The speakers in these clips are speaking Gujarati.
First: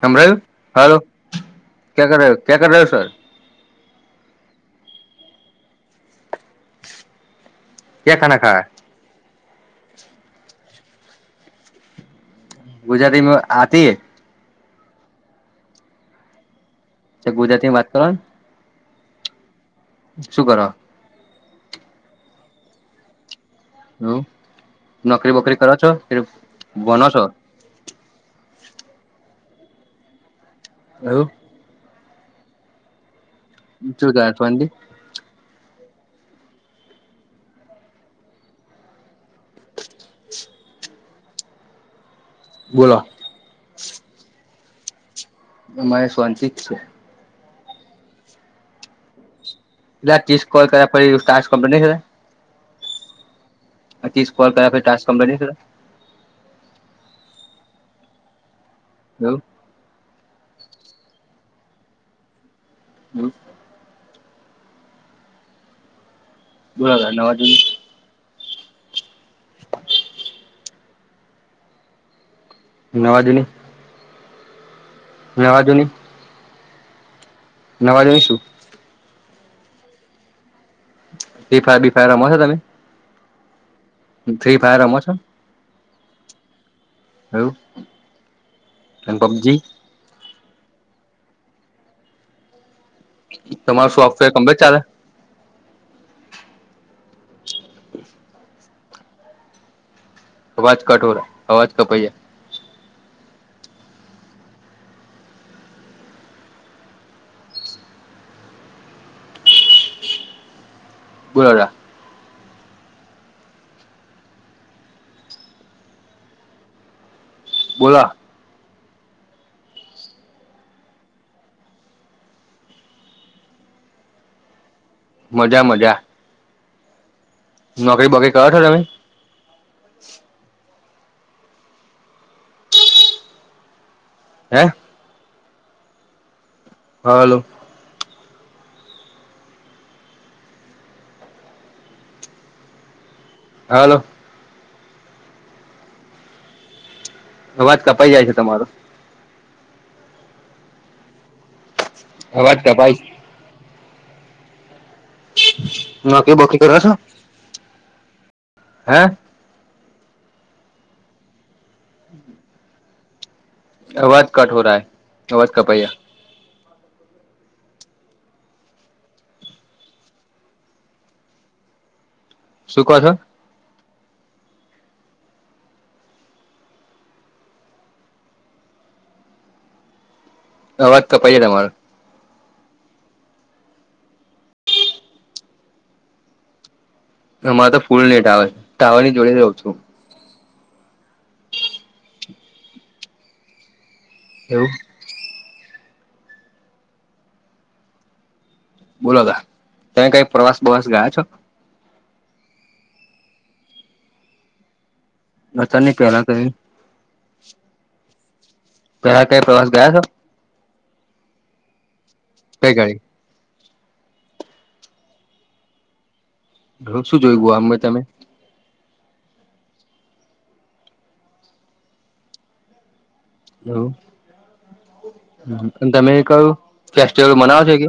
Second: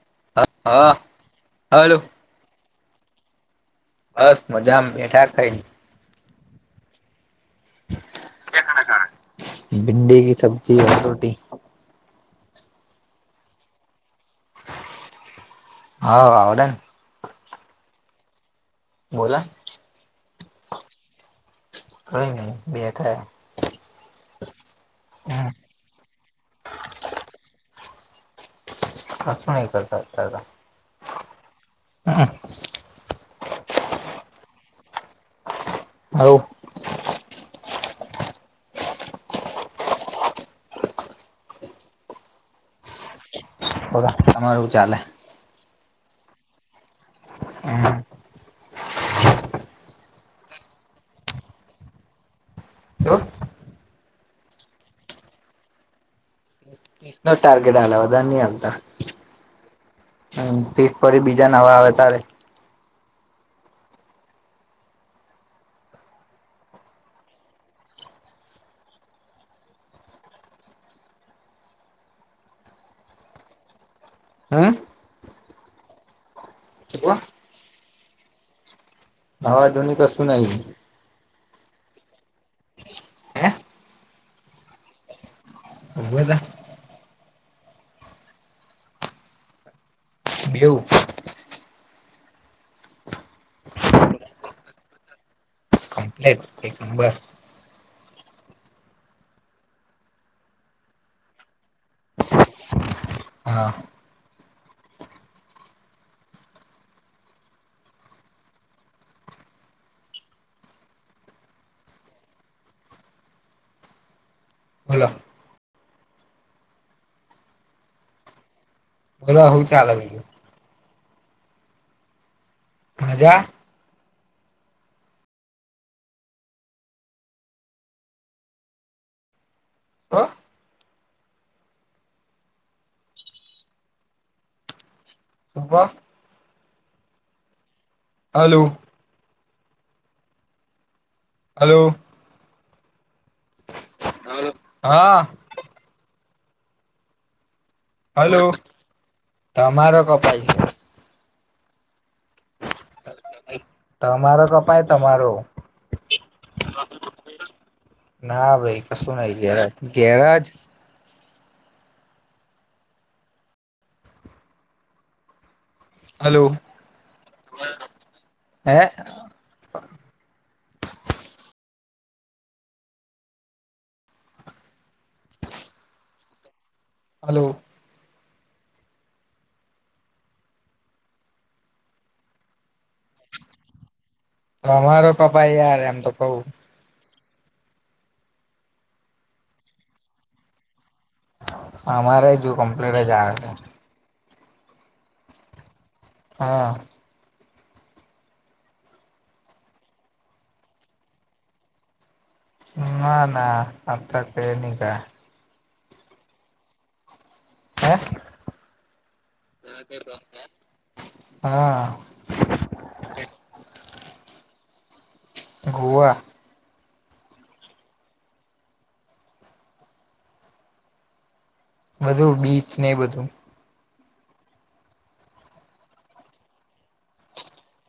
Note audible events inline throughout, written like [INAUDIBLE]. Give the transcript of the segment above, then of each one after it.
સમભળું હા હાલો હા હલો ક્યા કર ક્યા કર રહ સર બસ મજા બેઠા ખાઈલી ક્યા ખના ખાવા ભિન્ડી ક સબ્જી હ રોટી ગુજરાતીમાં આતી હા આવડ ગુજરાતીની વાત કરો બોલા શું કર કઈ નહી બેઠાય હમ નોકરી વોકરી કરો છો કે ભનો છો અુંહી કરતા કર હ હા જોું ક ચી હ બોલો ઓરા તમારું ચાલે મહેશ વન સિક્સ છે હમ પી કોલ કર પડ સાર કંપની છે શું ી કોલ કર્યા ટા કંપની નિ ન ટાર્ગેટ આાધની અતા હ હ તીજ પરી બીજા નવા આવે તારે હમ બોરા નવાજ નવાજ ન હમ મે વાજો ન શ નવા જોઈશું હવે આધુનિક અું નહી બી ફાય બી ફાય રમો છો તમે હે ફિ‌ફાયર રમવો છે ઉવે દ હ પન પબજી બું તમારો સોફ્ટવેર કંમે ચાલે કમ્પ્લીટ એક નંબર અવાજ કઠોર અવાજ કપૈયા હા બુલોડા બોલો બોલા ભલો હઉ ચાાલ ભ હજા મજા મજા નોકરી બોકરી કરો છો તમે હો હે શભ hello hello hello hello hello હા અવાજ કપાઈ જાય છે હલો તમારો તમારો કપાઈ અવાજ કપાઈ છે તમારો ક તમારો નોકરી બોકરી કરો છો ના ભાઈ હે કશું ના ગ્ય ગ્યારહજ હમ આવાજ કટ હો ર હ આવાજ કપૈયા હલો હે શું ક છો? [UNINTELLIGIBLE] હલો હ વાત તો તમારો અમારો પપા યાર એમ તો કું હરે તો ફૂલ હીટાવર ટાવર ની જોડી રહઉ છું અમારે જો કમ્પ્લીટ જ આવે છે એવું હા બોલો તમે કઈ પ્રવાસ બવાસ ગયા છો ના ના આ ક ન કા ના ચનેકલા ક હે [UNINTELLIGIBLE] હા ક ગ ઈ ગોવા ઘ શું જોઈ ગું અમે તમે બધું બીચ ને બધું હ અને તમે કયું ફેસ્ટિવલ મનાવ છો કે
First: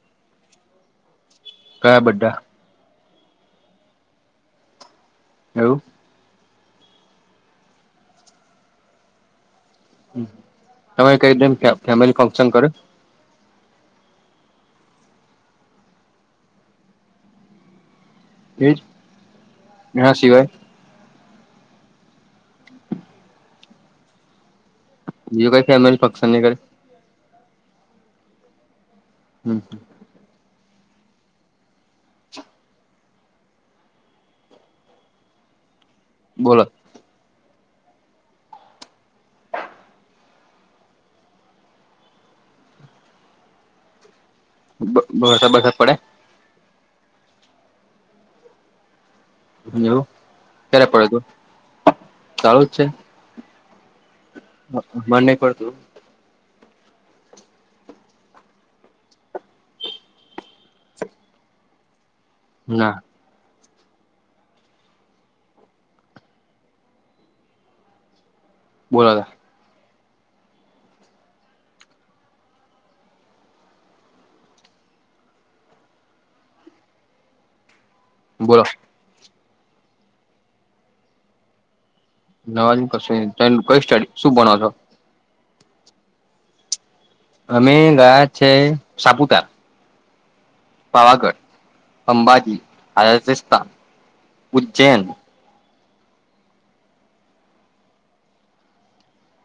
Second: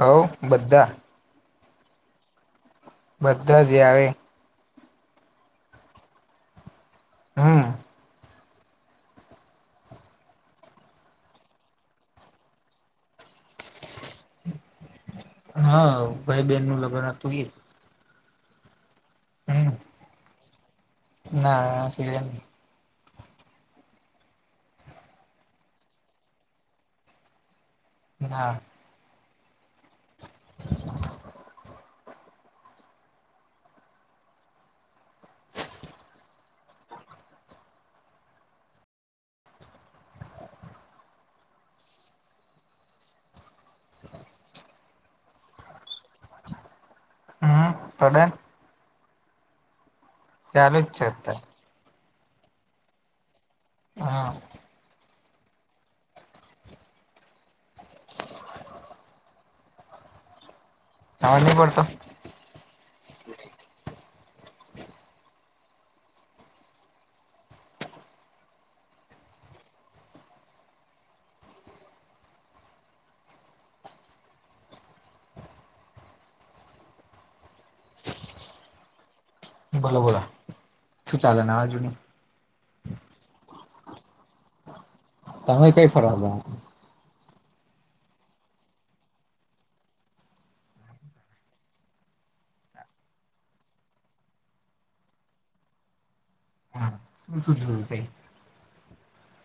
હ બધા કયા બડાા બધા જે આવે એવું હમ તમામે કઈ રી ફેમિલી ફંક્શન કરો હા ભાઈ બેહેન નું લગ્નતું એ જ એજ એના સિવાય ના સ બી કઈ ફેમિલી ફંક્શનનીઈે ના હમ [UNINTELLIGIBLE] બોલો [INAUDIBLE] બ બ બધા પડે હમ પડે એવું ચાલુ ક્યારે જ છે પડે અત્યારે તો ચાલુ જ છે. હા. મને પડતું આવાજ ની પડતો ના. બોલો તો બોલો. બોલો બોલો શું ચાલે નવા જુની નવાનું કશુઈ ની તમે કઈ સ્ટડી શું ભણો છો? તમે કઈ ફરવા જાવો અમે ગયા છે, સાપુતાર પાવાગઢ, અંબાજી, અયોધ્યાયસ્થાન, ઉજ્જૈન હા શું શું જોયુ તઈ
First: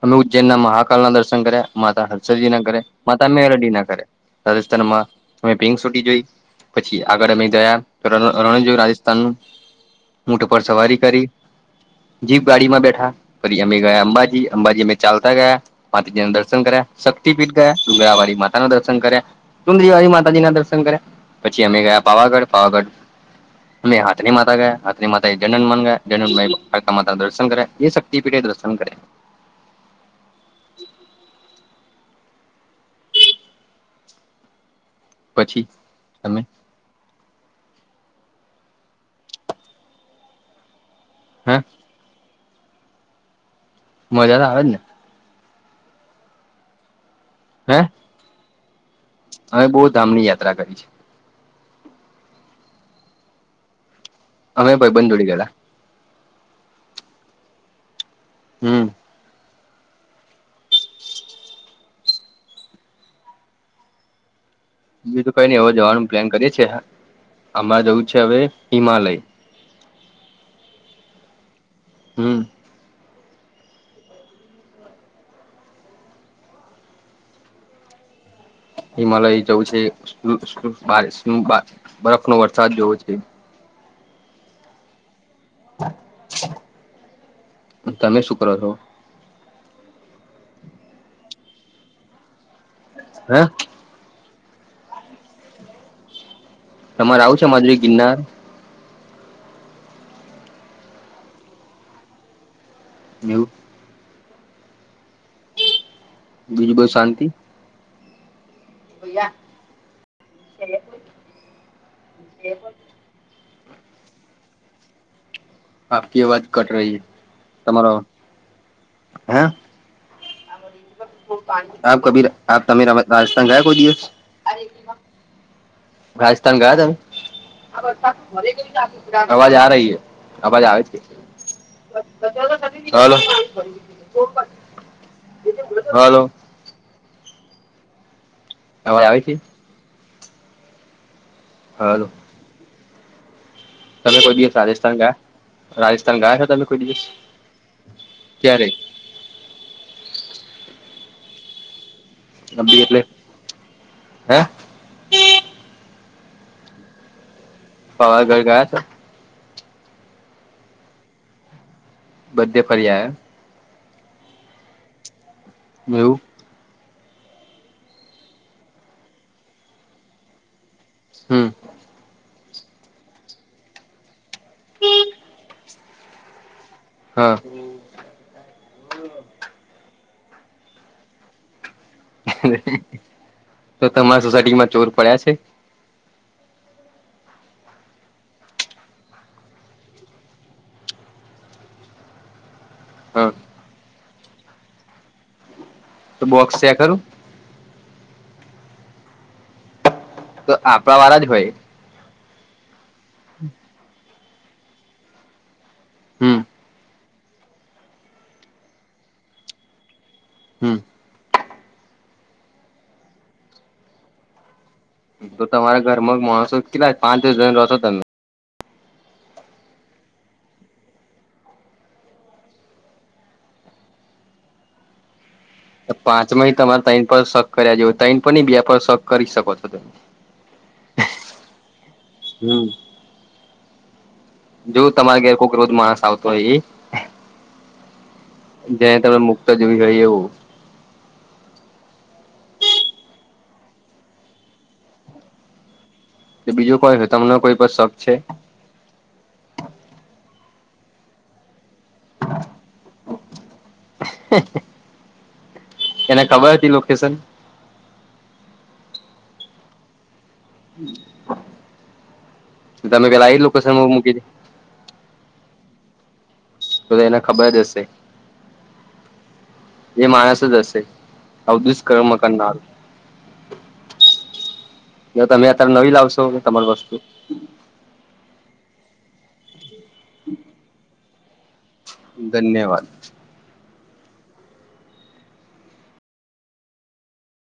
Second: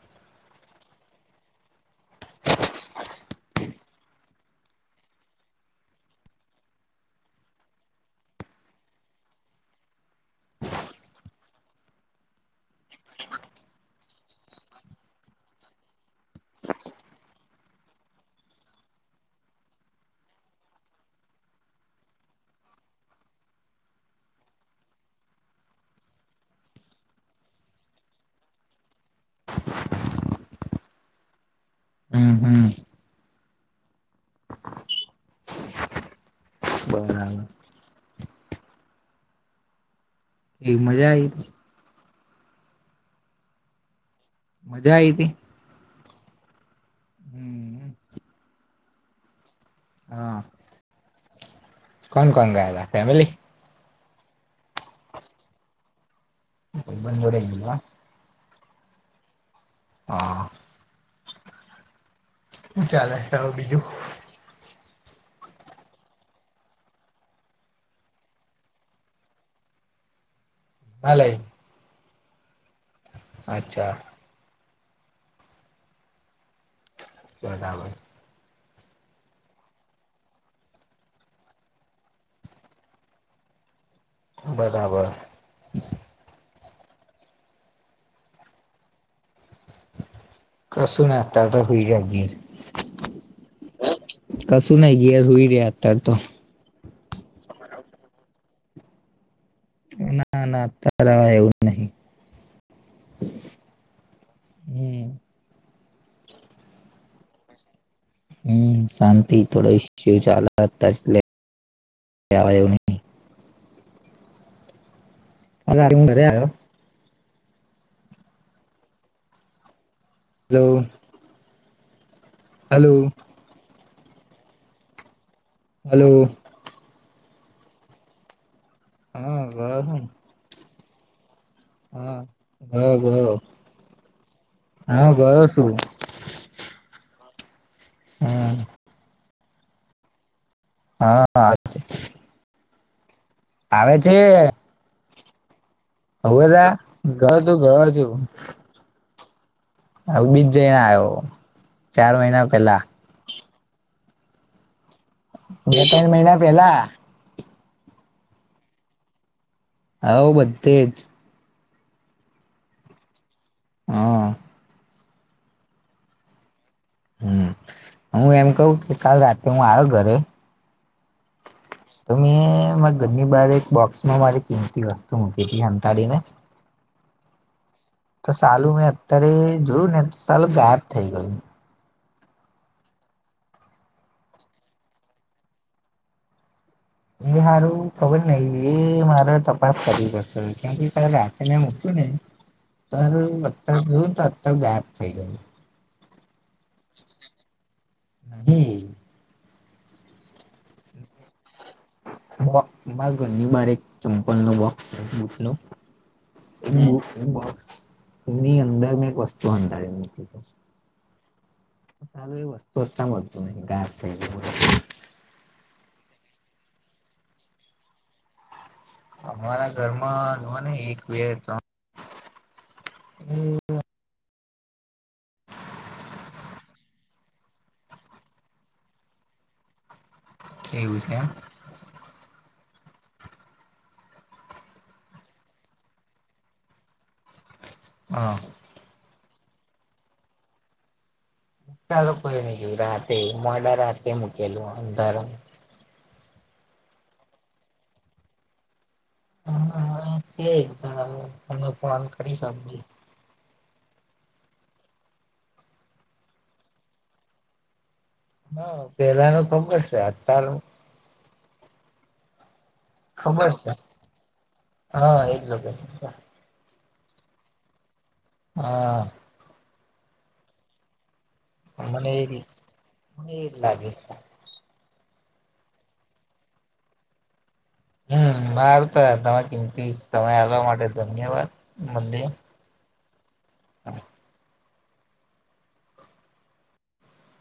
અમે ઉજ્જૈનના મહાકાળના દર્શન કર્યા માતા હર્ષજી ના કર્યા, માતા મેલડી ના કર્યા રાજસ્થાનમાં તમે પિંક સીટી જોઈ પછી આગળ અમે ગયા રણ રણ જોયુ રાજસ્થાનનું ઉંટ પર સવારી કરી જીભ ગાડીમાં બેઠા પછી અમે ગયા અંબાજી અંબાજી મે ચાલતા ગયા માતાજી ના દર્શન કર્યા શક્તિપીઠ ગયા ડુગરાવારી માતાના દર્શન કર્યા ચુંદડીવારી માતાજી ના દર્શન કર્યા પછી અમે ગયા પાવાગઢ પાવાગઢ અને હાતની માતા ગયા હાતની માતાથી જનન મન ગયા જન માતાના દર્શન કર્યા વિસ શક્તિપીઠે દર્શન કર્યા હમ હમ પછી તમે બરાબર. કેવી મજા આઈ તી [INAUDIBLE] મજા તો આવેજ ને જાય હતી હે હમ અમે બો ધામની હા યાત્રા કરી છે. કોણ કોણ ગયાતા ફેમલી અમે ભાઈ બંધ જોડે ગયાતા ભાઈબંધજોડે ગીયા હમ. હા. [INAUDIBLE] હું ચાલે તો બીજું? બીજુ તો કઈ ની હવે જવાનું પ્લાન કરીએ છીએ અમારે જવું છે, હવે હિમાલય હાલે. હમ. અચ્છા. કયારે આવે હિમાલય જવું છે બાર બરફ નો વરસાદ જોવો છે. બરાબર. તમે શું કરો છો? કસૂના અત્યારે તો હોઈ જાગીયે હે. બસ કશું નય ઘેર હોઈ રેયા અત્યારે તો તમારે આવું છે, અમારી જોડે ગિરનાર ના ના અત્યારે હો એવું નહી [UNINTELLIGIBLE] હમ બીજુ બો શાંતિ હમ શાંતિ થોડ [UNINTELLIGIBLE] શિવ ચાલ તવા એ અલા હું આપકી ઘરે અવાજ આવ્યો કટ રહી હે તમારો હે હલો આપ કભી આપ તમે હલો રાજસ્થાન ગયા કોઈ દિવસ હલો રાજસ્થાન ગયા તમે હા આવાજ આ ગયો રહી છું હ આ વાજ આવે છે. હા ગયો ગયો હા ગયો છું હલો હા અવાજ આવે છે હાા. હાલોવ આવે છે તમે કોઈ દિવસ રાજસ્થાન ગયા રાજસ્થાન ગયા છો હવે તમે તા કોઈ દિવસ ગયો છું ગયો ક્યારે? હ બીજ જઈને આવ્યો ચાર મહિના પેલા ગંી એટલે હે બે ત્રણ મહિના પેલા પવારગઢ ગયા છો? આવ બધે જ બધે ફરી આયા હા એવું હમ હું એમ કહ કે કાલ રાતે હું આવ્યો ઘરે- હમ. તો મેં ઘરની બાર એક બોક્સમાં મારી કિંમતી વસ્તુ મૂકી હતી સંંતાડીને હા તો સાાલું મેં અત્યારે જોયું ને સાલું ગાયબ થઈ ગયું તો તમારા સોસાયટીમાં ચોર પડ્યા છે. એ સારું ખબર નહિ એ મારે તપાસ કરવી પડશે કેમ ક રાતેને મૂક્યું ને ત હા અત જોવ તો અ ગાયબ થઈ ગય તો બોક્સ છેયા કરું છે તો આપણા વાળા જ હોય મારા ઘરની બાર એક ચંપલ નો બોક્સ છે બુટ નો હમ એની અંદર મેં એક વસ્તુ હંધાર હમ ચાલું એ વસ્તુજતું ન ગ તો તમારા ઘર મગ માણસો કેટલા પાંચ દિવસ જણ રહોશો તમે અમારા ઘરમાં જોવા ને એક બે ત્રણ પાંચમાં તમારે તાન પર શક કર્યા જો તૈન પર ન બે પર શક કરી શકો છો તમે એવું છે? હમ. જો તમારે ઘેર ખૂક રોજ માણસ આવતો હોય એ હા. જ્યા તમે મુક્ત જોવી ગઈ એવું ચાલો કોઈ નઈ જો રાતે મોડા રાતે મૂકેલું અંદરમ બીજું કોઈ હોય તમને કોઈ પણ શોખ છે હા છે તમે ફોન કરી શી. એને ખબર હતી લોકેશન હ પેલા ન ખબર છે અતાર તમે પેલા એ ખબર છે લોકોશનમાં મૂકી છે હા એકઝગે બ તો એને ખબર જ હશે હા. એ માણસ જ હશે. આવું દુષ્કર્મ મને એ ર કરનારું મને એ લાગે છે. જો તમે અત્યારે નવી લાવશો તમારી વસ્તુ. હમ સાર તો તમે કિંમતી સમય આવવા માટે ધન્યવાદ ધન્યવાદ. હા.